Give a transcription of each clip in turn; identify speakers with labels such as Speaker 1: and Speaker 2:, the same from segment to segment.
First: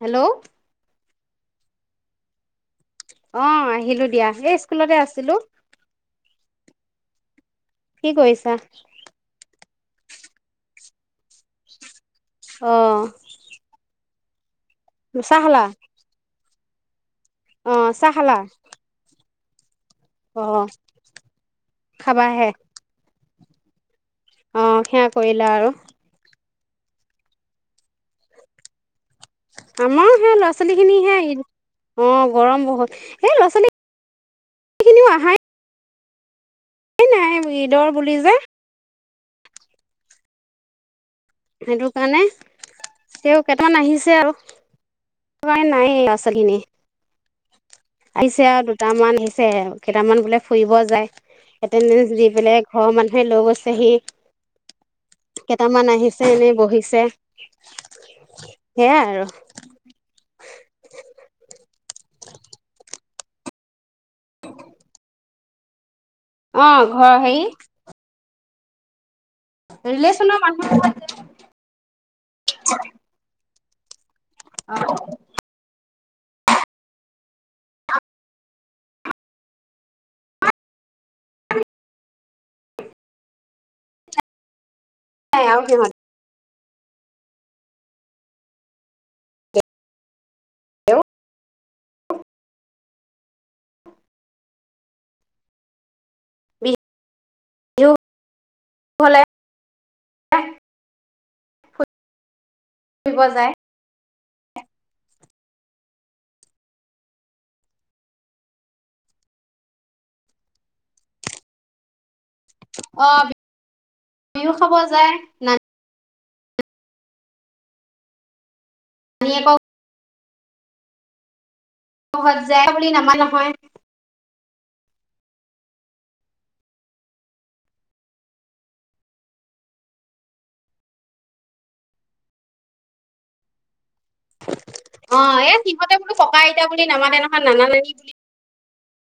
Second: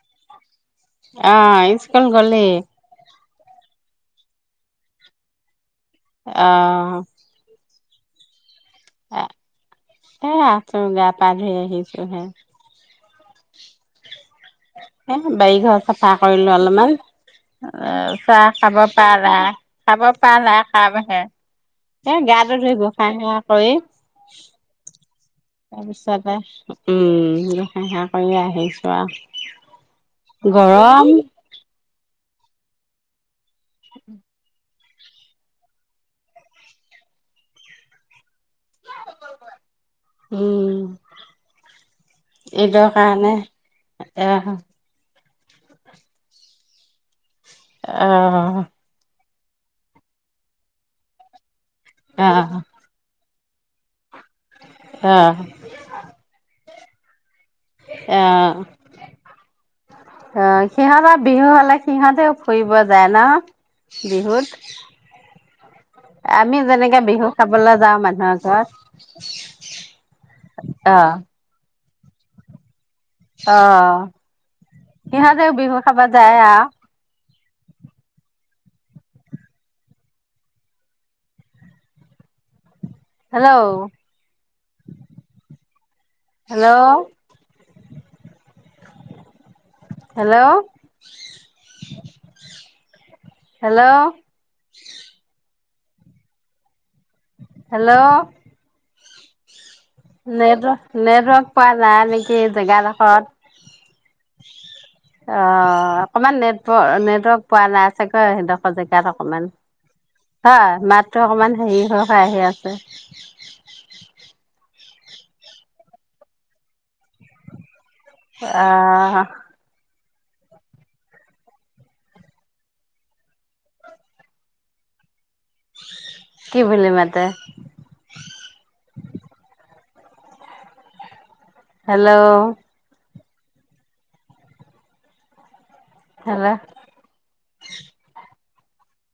Speaker 1: Hello.
Speaker 2: অ school গলি।
Speaker 1: অ আহিলোঁ দিয়া এই স্কুলতে আছিলোঁ।
Speaker 2: অহ।
Speaker 1: কি কৰিছা।
Speaker 2: এ আছোঁ গা-পা ধুই আহি।
Speaker 1: অ।
Speaker 2: এ
Speaker 1: চাহ খালা
Speaker 2: বাৰিঘৰ চাফা। কৰিলোঁ অলপমান। অ চাহ খাব পাৰা। খাব
Speaker 1: অ
Speaker 2: পাৰা খামহে এ
Speaker 1: খাবাহে
Speaker 2: গাটো ধুই গোহাঁই ঘৰত। হয়।
Speaker 1: অ সেয়া। কৰিলা আৰু
Speaker 2: তাৰপিছতে। উম সেৱা কৰিয়ে আহিছোঁ।
Speaker 1: আমাৰ সেই ল'ৰা
Speaker 2: পুৱা
Speaker 1: ছোৱালী
Speaker 2: গৰম।
Speaker 1: খিনিহে অ গৰম বহুত এই ল'ৰা-ছোৱালী।
Speaker 2: [inaudible]
Speaker 1: খিনিও অহাই নাই। এই নাই অহা ঈদৰ বুলি যে।
Speaker 2: উম।
Speaker 1: সেইটো কাৰণে
Speaker 2: এইটোৰ কাৰণে
Speaker 1: তেওঁ কেইটামান আহিছে আৰু।
Speaker 2: আহ
Speaker 1: প্ৰায়ে নাইয়ে ল'ৰা-ছোৱালীখিনি। আহিছে
Speaker 2: আহ
Speaker 1: আৰু দুটামান আহিছে। কেইটামান বোলে ফুৰিব যায়। এটেন্টেঞ্চ দি
Speaker 2: আহ আহ
Speaker 1: পেলাই ঘৰৰ মানুহে লৈ গৈছে। সেই [unintelligible]
Speaker 2: আহ
Speaker 1: কেইটামান আহিছে এনেই বহি ছে
Speaker 2: অ' অ' সিহঁতৰ বিহু হলে সিহঁতেও ফুৰিব যায় ন। বিহুত। আমি
Speaker 1: অ
Speaker 2: যেনেকে
Speaker 1: ঘৰ
Speaker 2: বিহুঁ খাবলৈ যাওঁ মানুহৰ ঘৰত।
Speaker 1: ৰিলেচনৰ মানুহ এঘৰত যে হয় [unintelligible]
Speaker 2: অ'। সিহঁতেও বিহুঁত খাব যায় আওঁ। হেল্ল'
Speaker 1: এে ম [unintelligible]
Speaker 2: হেল্ল'।
Speaker 1: সিহঁতেও
Speaker 2: হেল্ল'। হেল্ল' হেল্ল'
Speaker 1: ভলে।
Speaker 2: নেটৱৰ্ক, নেটৱৰ্ক পোৱা নাই নেকি
Speaker 1: ফুৰিব
Speaker 2: জেগাডোখৰত।
Speaker 1: যায়
Speaker 2: অ' আপনাৰ নেটৱৰ্ক নেটৱৰ্ক পোৱা নাই চাগৈ সেইডখৰ জেগাত অকমান হয় মাততো অকমান হেৰি হয় খায়হে আছে।
Speaker 1: য নাই [unintelligible]
Speaker 2: আঃ
Speaker 1: নানীয়েকৰ বহুত যায় বুলি নামা নহয়৷
Speaker 2: কি বুলি মাতে? হেল্ল'
Speaker 1: অ' এ সিহতে বোলে ককা
Speaker 2: হেল্ল'
Speaker 1: আইতা বুলি নামাতে নহয়। নানা নানি বুলিহে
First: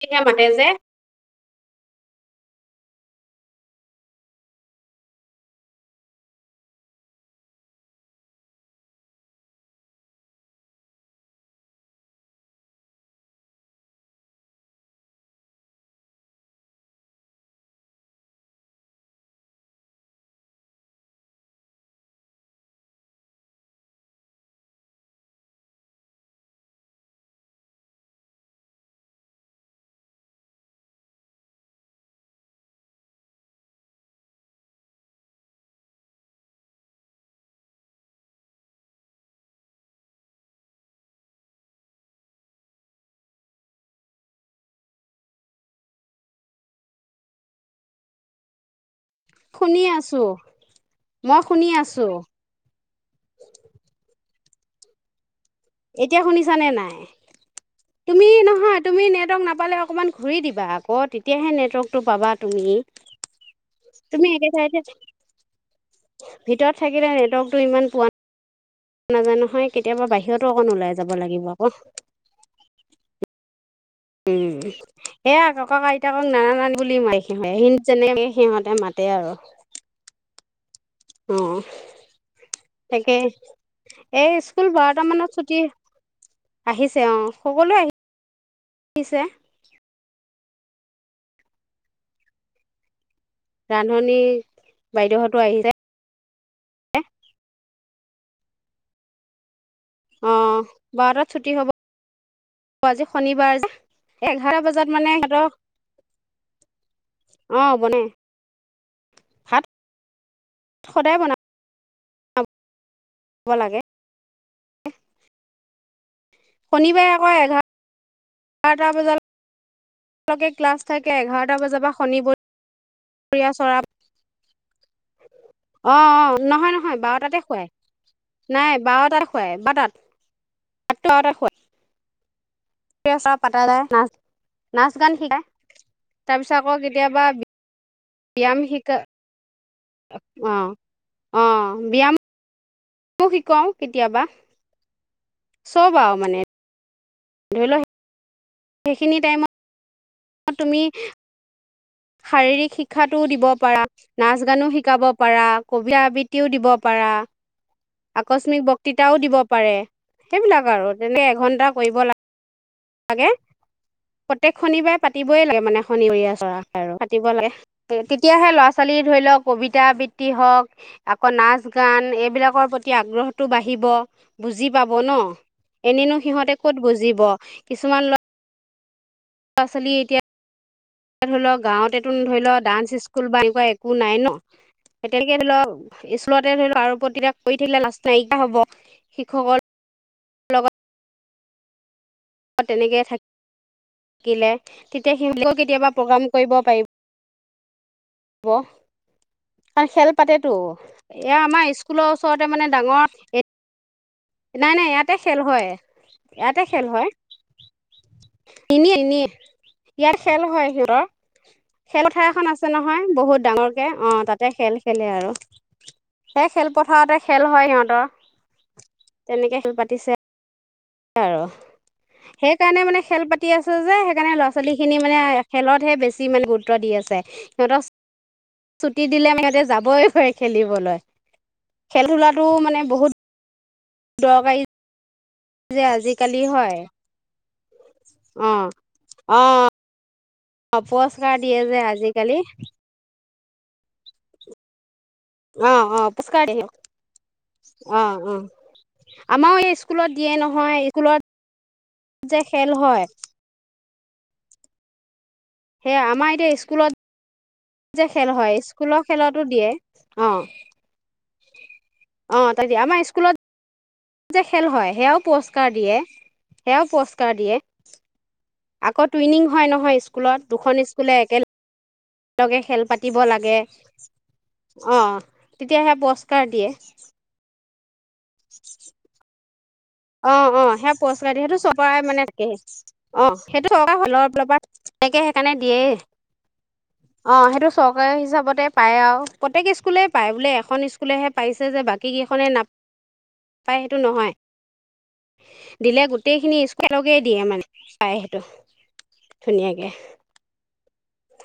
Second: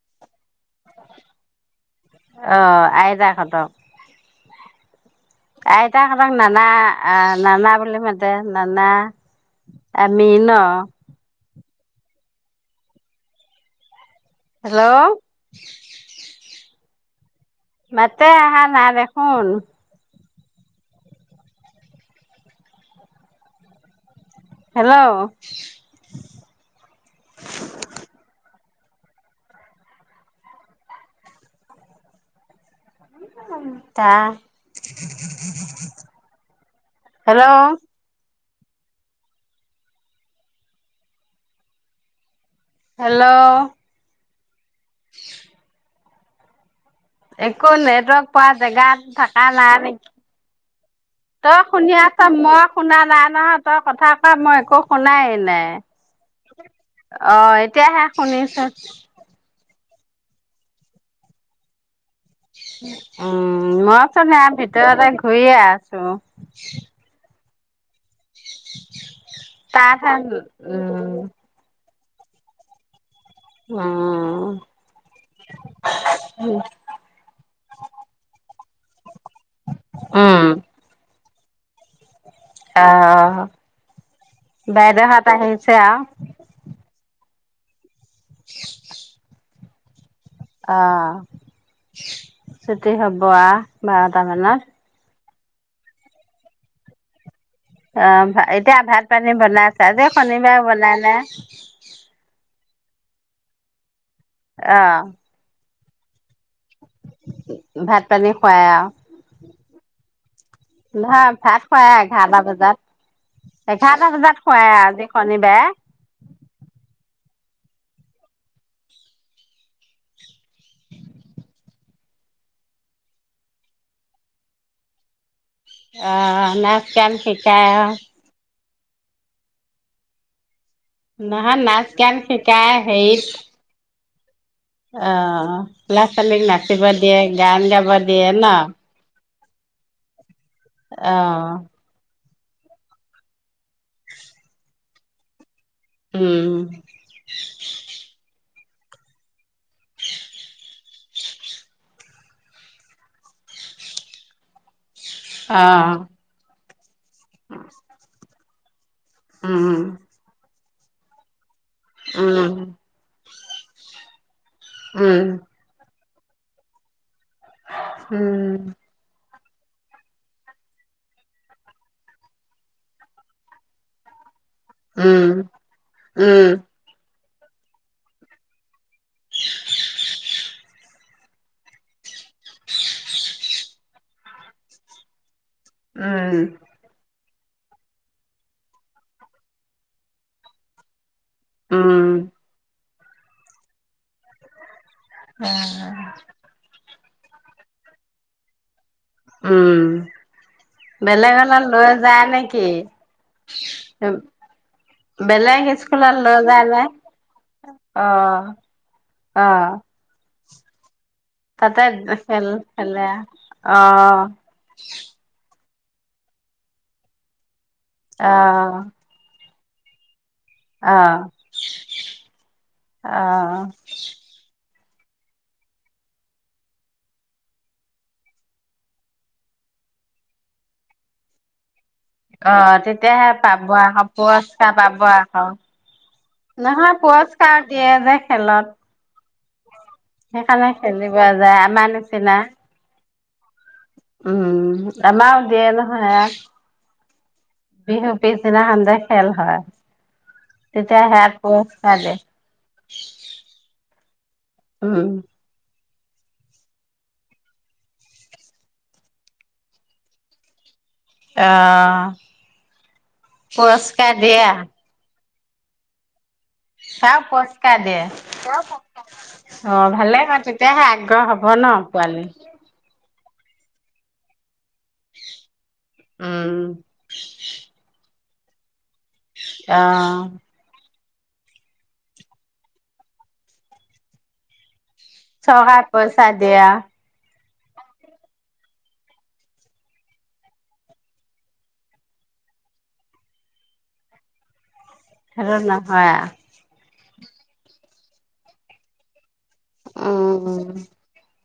Speaker 1: [unintelligible] মাতে যে।
Speaker 2: অ' আইতাহঁতক। আইতাহঁতক নানা আহ নানা বুলি মাতে নানা আমি ন হেল্ল' মাতে। আহা নাই দেখোন। Hello hello hello. [unintelligible] একো নেটৱৰ্ক পোৱা জেগাত থাকা না
Speaker 1: শুনি
Speaker 2: নেক
Speaker 1: আছো মই
Speaker 2: তই শুনি
Speaker 1: আছো
Speaker 2: আছ মই শুনা নাই নহয় তই কথা [unintelligible] মই একো শুনাই নাই।
Speaker 1: এতিয়া শুনিছানে নাই?
Speaker 2: অ এতিয়াহে
Speaker 1: তুমি
Speaker 2: শুনিছো
Speaker 1: নহয় তুমি নেটৱৰ্ক নাপালে অকণমান ঘূৰি দিবা আকৌ তেতিয়াহে নেটৱৰ্ক
Speaker 2: উম
Speaker 1: তুমি
Speaker 2: মইচোন
Speaker 1: একে
Speaker 2: সেইয়া
Speaker 1: ঠাইতে
Speaker 2: ভিতৰতে ঘূৰিয়ে আছো।
Speaker 1: টো ইমান পোৱা নাজা নহয় কেতিয়াবা
Speaker 2: তাতহে
Speaker 1: বাহিৰতো অকণ ওলাই
Speaker 2: উম
Speaker 1: যাব লাগিব আক। উম এইয়া ককাক আইতাকক [unintelligible] সিহঁত তে মাতে আৰু।
Speaker 2: অঁ।
Speaker 1: অঁ। তাকেই
Speaker 2: আহ
Speaker 1: এই স্কুল বাৰটা
Speaker 2: বাইদেউহঁত
Speaker 1: মানত ছুটি
Speaker 2: আহিছে আও
Speaker 1: আহিছে অ। সকলো আহি [unintelligible]
Speaker 2: আ সেইটোৱে হক। বোৱা বাৰটা মানত।
Speaker 1: টো আহিছে।
Speaker 2: অ এতিয়া ভাত পানী বনাই তাজে
Speaker 1: অ
Speaker 2: শনিবাৰ বনাই নে?
Speaker 1: অ আজি শনিবাৰ যে এঘাৰ
Speaker 2: অ
Speaker 1: বজাত মানে সিহঁতক বনে
Speaker 2: ভাত পানী খুৱাই আৰু।
Speaker 1: ভাত সদায়
Speaker 2: নহয়
Speaker 1: বনাব
Speaker 2: ভাত খুৱাই এঘাৰটা বজাত,
Speaker 1: লাগে
Speaker 2: এঘাৰটা বজাত হয় আজি শনিবাৰে
Speaker 1: শনিবাৰে আকৌ এঘাৰ এঘাৰটা [unintelligible] ক্লাছ থাকে, এঘাৰটা বজাৰ পৰা শনি [unintelligible]
Speaker 2: আহ, নাচ গান
Speaker 1: খুৱাই
Speaker 2: শিকাই আৰু।
Speaker 1: নাই বাৰটা খুৱাই ব তাত
Speaker 2: নহয় নাচ [unintelligible] কাই হেই
Speaker 1: চৰা পাতা যায় না নাচ গান
Speaker 2: অ
Speaker 1: শিকাই
Speaker 2: ল'ৰা ছোৱালীক নাচিব দিয়ে গান গাব দিয়ে ন
Speaker 1: বিয়াম শিকা [unintelligible] অ', অ', ব্যায়াম এইটোও শিকাও কেতিয়াবা সব আ মানে
Speaker 2: উম
Speaker 1: ধৰি ল সেইখিনি টাইমত অ তুমি শাৰীৰিক শিক্ষা টোও দিব পাৰা নাচ গানো শিকাব। পাৰা,
Speaker 2: অ
Speaker 1: কবিতা আবৃত্তিও দিব পাৰা, আ কচমিক বক তিতাও দিব পাৰে
Speaker 2: উম
Speaker 1: সেইবিলাক আৰু যেনে এঘন্টা
Speaker 2: উম।
Speaker 1: আগে প্ৰত্যেক শনিবাৰে
Speaker 2: উম
Speaker 1: পাতিবই লাগে মানে। শনিবৰিয়া চৰা আৰু। পাতিব লাগে তেতিয়াহে
Speaker 2: উম
Speaker 1: ল'ৰা ছোৱালী ধৰি লওক। কবিতা আবৃত্তি হওক আকৌ নাচ গান এইবিলাকৰ প্ৰতি আগ্ৰহটো বাঢ়িব। বুজি পাব ন?
Speaker 2: উম,
Speaker 1: এনেনো সিহঁতে
Speaker 2: উম,
Speaker 1: ক'ত বুজিব? কিছুমান ল ধৰি লও গাঁৱতেটোন ধৰি ল ডান্স স্কুল বা এনেকুৱা একো নাই ন? এতিয়া [unintelligible] ধৰি লওক
Speaker 2: উম,
Speaker 1: স্কুলতে ধৰি লও আৰু প্ৰতি কৰি থাকিলে লাজ নাইকিয়া হ'ব, শিক্ষকৰ লগত।
Speaker 2: ওম
Speaker 1: তেনেকৈ থাক ইলে। তেতিয়া সিহঁতেও কেতিয়াবা প্ৰগ্ৰাম কৰিব পাৰিব। বহ।
Speaker 2: উম।
Speaker 1: [unintelligible] খেল পাতেতো, এয়া
Speaker 2: বেলেগলৈ
Speaker 1: আমাৰ
Speaker 2: লৈ
Speaker 1: স্কুলৰ
Speaker 2: যায়
Speaker 1: ওচৰতে
Speaker 2: নেকি?
Speaker 1: মানে ডাঙৰ এ
Speaker 2: বেলেগ স্কুলত লৈ
Speaker 1: ইয়াতে
Speaker 2: যায় যে,
Speaker 1: খেল হয়
Speaker 2: অ',
Speaker 1: এনে এনে
Speaker 2: অ।
Speaker 1: ইয়াত খেল হয় সিহঁতৰ।
Speaker 2: তাতে
Speaker 1: খেলপথাৰ
Speaker 2: খেল
Speaker 1: এখন আছে
Speaker 2: খেলে
Speaker 1: নহয় বহুত ডাঙৰকে অ তাতে খেল খেলে আৰু। সেই খেলপথাৰতে খেল হয় সিহঁত
Speaker 2: অ অ।
Speaker 1: তেনেকে খেল পাতিছে।
Speaker 2: অ',
Speaker 1: আৰু সেইকাৰণে মানে খেল পাতি
Speaker 2: অ',
Speaker 1: আছে যে সেইকাৰণে ল'ৰা ছোৱাল ল'ৰা ছোৱালীখিনি মানে খেলতহে বেছি ইমানে গুৰুত্ব দি আছে সিহঁতৰ ছুটি দিলে আমি সিহঁতে যাবই পাৰি খেলিবলৈ খেল ধূলাটো
Speaker 2: অ
Speaker 1: মানে বহুত
Speaker 2: তেতিয়াহে পাব পাব আহক
Speaker 1: দৰকাৰী
Speaker 2: পুৰস্কাৰ পাব
Speaker 1: যে আজিকালি হয়
Speaker 2: নহয় পুৰস্কাৰ দিয়ে যে খেলত।
Speaker 1: অঁ
Speaker 2: সেইকাৰণে খেলিব যায় আমাৰ
Speaker 1: আজিকালি
Speaker 2: নিচিনা। উম। আমাৰও দিয়ে
Speaker 1: অ অ
Speaker 2: নহয়
Speaker 1: পুৰস্কাৰ দিয়ে
Speaker 2: ইয়াাত
Speaker 1: অ
Speaker 2: বিহু
Speaker 1: অ
Speaker 2: পিছদিনাখন যে খেল
Speaker 1: আমাৰো
Speaker 2: হয়
Speaker 1: এই স্কুলত দিয়ে নহয়
Speaker 2: তেতিয়া
Speaker 1: স্কুলত
Speaker 2: সিয়াত পুৰস্কাৰ দিয়ে।
Speaker 1: যে খেল হয়
Speaker 2: উম।
Speaker 1: সেয়া আমাৰ এতিয়া স্কুলত যে খেল হয় স্কুলৰ খেলতো দিয়ে অ। অ তাত দিয়ে আমাৰ স্কুলত
Speaker 2: পুৰস্কাৰ দিয়া
Speaker 1: কাৰ দিয়ে। সেয়াও
Speaker 2: কাক
Speaker 1: দিয়ে
Speaker 2: পুৰস্কাৰ
Speaker 1: আকৌ টুইনিং হয়
Speaker 2: দিয়ে, অ
Speaker 1: নহয়
Speaker 2: ভালে
Speaker 1: স্কুলত
Speaker 2: হয়
Speaker 1: দুখন
Speaker 2: তেতিয়াহে
Speaker 1: স্কুলে
Speaker 2: আগ্ৰহ হব ন? পোৱালি।
Speaker 1: একেলগে খেল পাতিব লাগে দে- অহ তেতিয়াহে পুৰস্কাৰ
Speaker 2: উম,
Speaker 1: দিয়ে। [unintelligible] অ অ সে পুৰস্কাৰ দিয়ে সেইটো চপৰাই মানে থাকেহি অ সেইটো চৰকাৰ ফালৰ পৰা
Speaker 2: চৰকাৰ পইচা দিয়া।
Speaker 1: অঁ সেইটো চৰকাৰী হিচাপতে পায় আৰু প্ৰত্যেক স্কুলে পায় বোলে এখন স্কুলেহে পাইছে যে বাকীকেইখনে নাপায় সেইটো নহয়।
Speaker 2: খেলত নহয় আ
Speaker 1: একেলগে দিয়ে মানে পাই, সেইটো। ধুনীয়াকে।
Speaker 2: উম,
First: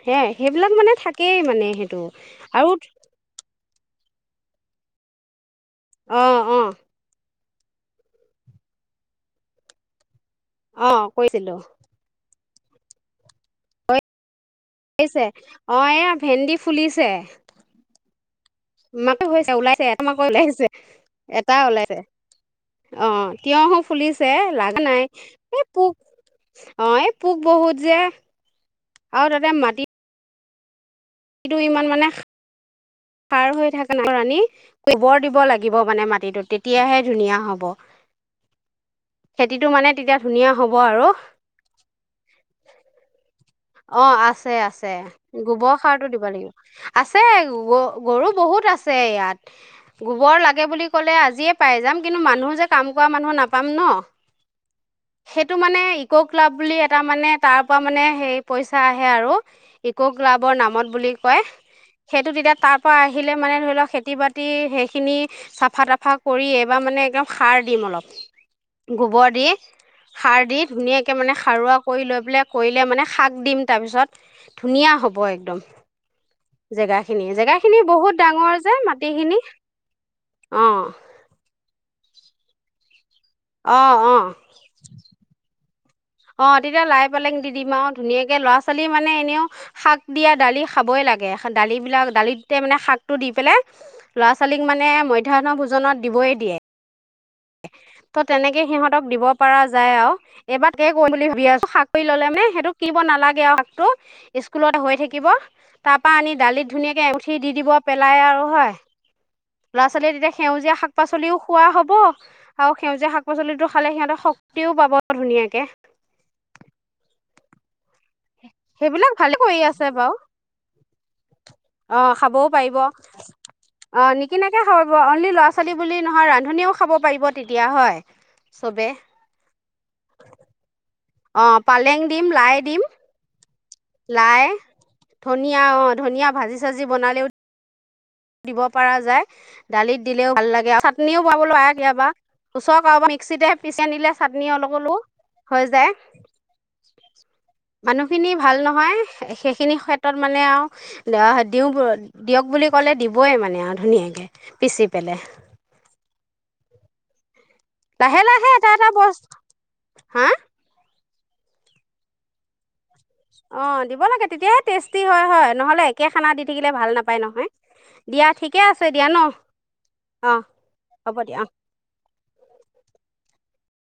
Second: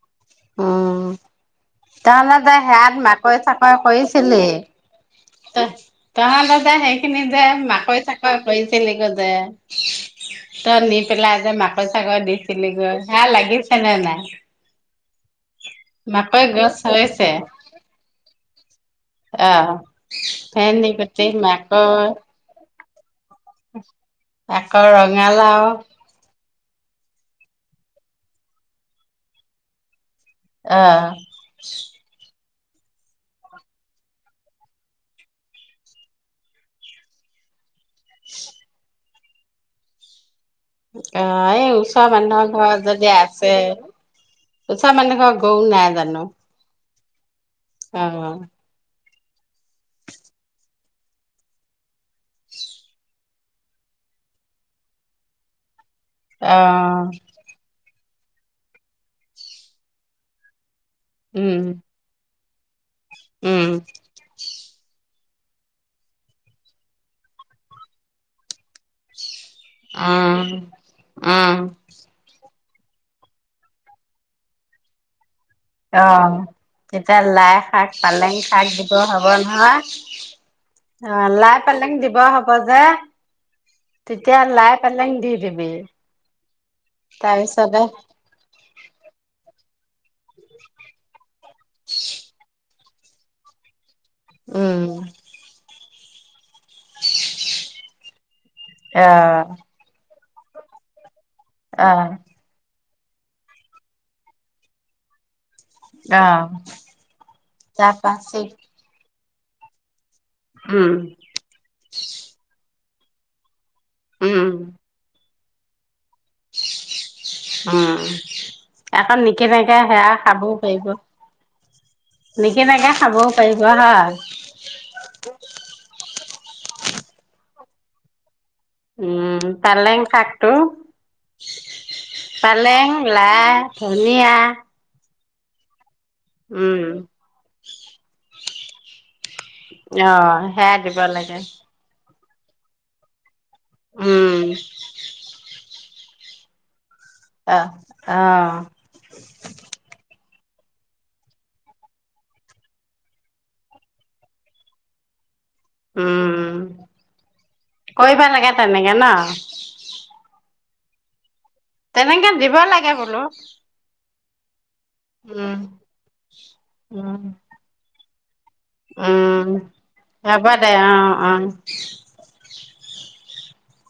Speaker 1: হে সেইবিলাক মানে
Speaker 2: উম,
Speaker 1: থাকেই মানে সেইটো আৰু
Speaker 2: কৈছিলে।
Speaker 1: অ
Speaker 2: তাহাত
Speaker 1: অ
Speaker 2: দুটাই সেইখিনি এই মাকৈ, চাকৈ কৰিছিলি গৈ যে।
Speaker 1: অ
Speaker 2: তই নি পেলাই যে
Speaker 1: কৰিছিলোঁ
Speaker 2: মাকৈ, চাকৈ দি [inaudible] হেয়া লাগিছে নে নাই?
Speaker 1: লাগিছে অ, এয়া
Speaker 2: মাকৈ
Speaker 1: ভেন্দি
Speaker 2: গছ
Speaker 1: ফুলিছে।
Speaker 2: হৈছে,
Speaker 1: মাকৈ হৈছে,
Speaker 2: অ'।
Speaker 1: ওলাইছে, এটা মাকৈ ওলাইছে,
Speaker 2: ভেন্দি গুটি,
Speaker 1: এটা ওলাইছে।
Speaker 2: মাকৈ,
Speaker 1: অ'। তিয়হো ফুলিছে, লাগা
Speaker 2: আকৌ
Speaker 1: নাই, এই
Speaker 2: ৰঙালাও
Speaker 1: পোক অ', এই পোক বহুত যে, আৰু তাতে মাটি
Speaker 2: অ'।
Speaker 1: কিন্তু ইমান মানে সাৰ হৈ থাকা নাই। আনি গোবৰ দিব লাগিব মানে মাটিটোত। তেতিয়াহে ধুনীয়া হব। খেতিটো মানে তেতিয়া ধুনীয়া হ'ব আৰু
Speaker 2: অ', এই ওচৰ মানুহৰ ঘৰত যদি আছে
Speaker 1: অ', আছে আছে,
Speaker 2: ওচৰ মানুহ ঘৰৰ গৰু
Speaker 1: গোবৰ
Speaker 2: নাই
Speaker 1: সাৰ টো
Speaker 2: জানো?
Speaker 1: দিব লাগিব। আছে গৰু
Speaker 2: অ',
Speaker 1: বহুত আছে ইয়াত। গোবৰ লাগে বুলি ক'লে আজিয়ে পাই যাম। কিন্তু মানুহ যে কাম কৰা মানুহ নাপাম ন? সেইটো মানে ইক ক্লাব বুলি এটা
Speaker 2: অ',
Speaker 1: মানে তাৰ পৰা মানে সেই পইচা আহে আৰু ইক ক্লাবৰ নামত বুলি কয়,
Speaker 2: উম,
Speaker 1: সেইটো তেতিয়া তাঁত পৰা আহিলে মানে,
Speaker 2: উম,
Speaker 1: ধৰি ল খেতি, বাতি সেইখিনি চাফা, তাফা কৰি এইবাৰ মানে একদম সাৰ দিম অলপ। গোবৰ দি
Speaker 2: উম,
Speaker 1: সাৰ দি ধুনীয়াকে মানে,
Speaker 2: উম,
Speaker 1: সাৰুৱা কৰি লৈ পেলাই কৰিলে মানে শাক দিম, তাৰপিছত ধুনীয়া হ'ব একদম।
Speaker 2: অ', তেতিয়া
Speaker 1: জেগাখিনি
Speaker 2: লাই
Speaker 1: জেগাখিনি
Speaker 2: শাক,
Speaker 1: বহুত
Speaker 2: পালেং
Speaker 1: ডাঙৰ
Speaker 2: শাক,
Speaker 1: যে
Speaker 2: দিব হ'ব
Speaker 1: মাটিখিনি
Speaker 2: নহয়।
Speaker 1: অঁ
Speaker 2: অ', লাই পালেং দিব হ'ব যে।
Speaker 1: অঁ
Speaker 2: তেতিয়া লাই, পালেং দি দিবি।
Speaker 1: অ', তেতিয়া লাই, পেলেং দি দিম
Speaker 2: তাৰপিছতে
Speaker 1: আৰু ধুনীয়াকে ল'ৰা পাঁচলি মানে এনেও শাক দিয়া দালি খাবই লাগে। দালিবিলাক দালিতে মানে শাকটো দি পেলাই ল'ৰা ছোৱালীক
Speaker 2: উম,
Speaker 1: মানে মধ্যাহ্ন ভোজনত দিবই দিয়ে। ত' তেনেকে সিহঁতক দিব
Speaker 2: অ',
Speaker 1: পৰা যায় আৰু এইবাৰ তোকে কও বুলি ভাবি [unintelligible] হাত কৰি
Speaker 2: অ',
Speaker 1: ললেনে সেইটো শিকিব নালাগে আৰু [unintelligible] স্কুলত হৈ থাকিব। তাৰপা আনি
Speaker 2: অ',
Speaker 1: দালিত ধুনীয়াকে এমুঠি দি দিব
Speaker 2: তাৰপা
Speaker 1: পেলাই
Speaker 2: চি
Speaker 1: আৰু, হয়। লৰা ছোৱালীয়ে তেতিয়া সেউজীয়া শাক
Speaker 2: উম,
Speaker 1: পাচলিও খোৱা হ'ব। আৰু সেউজীয়া শাক পাচলিটো খালে সিহঁতৰ
Speaker 2: উম।
Speaker 1: শক্তিও পাব ধুনীয়াকে। কে [unintelligible]
Speaker 2: অ। আকৌ
Speaker 1: ভালে কৰি
Speaker 2: নিকেনেকে
Speaker 1: আছে
Speaker 2: সেয়া
Speaker 1: বাৰু
Speaker 2: খাবও পাৰিব।
Speaker 1: অ' খাবও পাৰিব।
Speaker 2: নিকিনাকে খাবও পাৰিব
Speaker 1: অ
Speaker 2: হয়
Speaker 1: নিকিনাকে খাব পাৰ, অনলি ল'ৰা ছোৱালী বুলি নহ নহয় ৰান্ধনিও খাব পাৰিব তেতিয়া, হয়? চবে
Speaker 2: উম পালং শাকটো
Speaker 1: অ পালেং দিম লাই দিম
Speaker 2: পালেং, লাই, ধনিয়া
Speaker 1: লাই ধনিয়া অ। ধনীয়া ভাজি
Speaker 2: উম
Speaker 1: চাজি বনালেও দিব পৰা যায়। দালিত
Speaker 2: অ
Speaker 1: দিলেও ভাল লাগে
Speaker 2: সেয়া
Speaker 1: আৰু
Speaker 2: দিব
Speaker 1: চাটনিও
Speaker 2: লাগে
Speaker 1: বোৱাবলৈ আহ ইয়াবা ওচৰ কাৰোবাৰ মিক্সিতে পিচি আনিলে
Speaker 2: উম
Speaker 1: চাটনি অলপ ললো হৈ যায়।
Speaker 2: অ অ
Speaker 1: মানুহখিনি ভাল নহয়, সে-সেইখিনি ক্ষেত্ৰত। মানে আৰু [unintelligible] দিয়ক বুলি কলে দিও। বই মানে আৰু ধুনীয়াকৈ পিচি পেলাই
Speaker 2: উম, উম।
Speaker 1: লাহে
Speaker 2: কৰিবা
Speaker 1: লাহে
Speaker 2: লাগে
Speaker 1: এটা এটা
Speaker 2: তেনেকে না।
Speaker 1: বস্তু হা?
Speaker 2: তেনেকে দিব লাগে ব
Speaker 1: অ দিব লাগে [inaudible] টেষ্টি হয় হয়
Speaker 2: উম
Speaker 1: নহ'লে একে খানা দি থাকিলে ভাল নাপায় নহয়। দিয়া ঠিক-
Speaker 2: উম্ হ'ব দে
Speaker 1: হ'ব
Speaker 2: অ-অ।
Speaker 1: দিয়া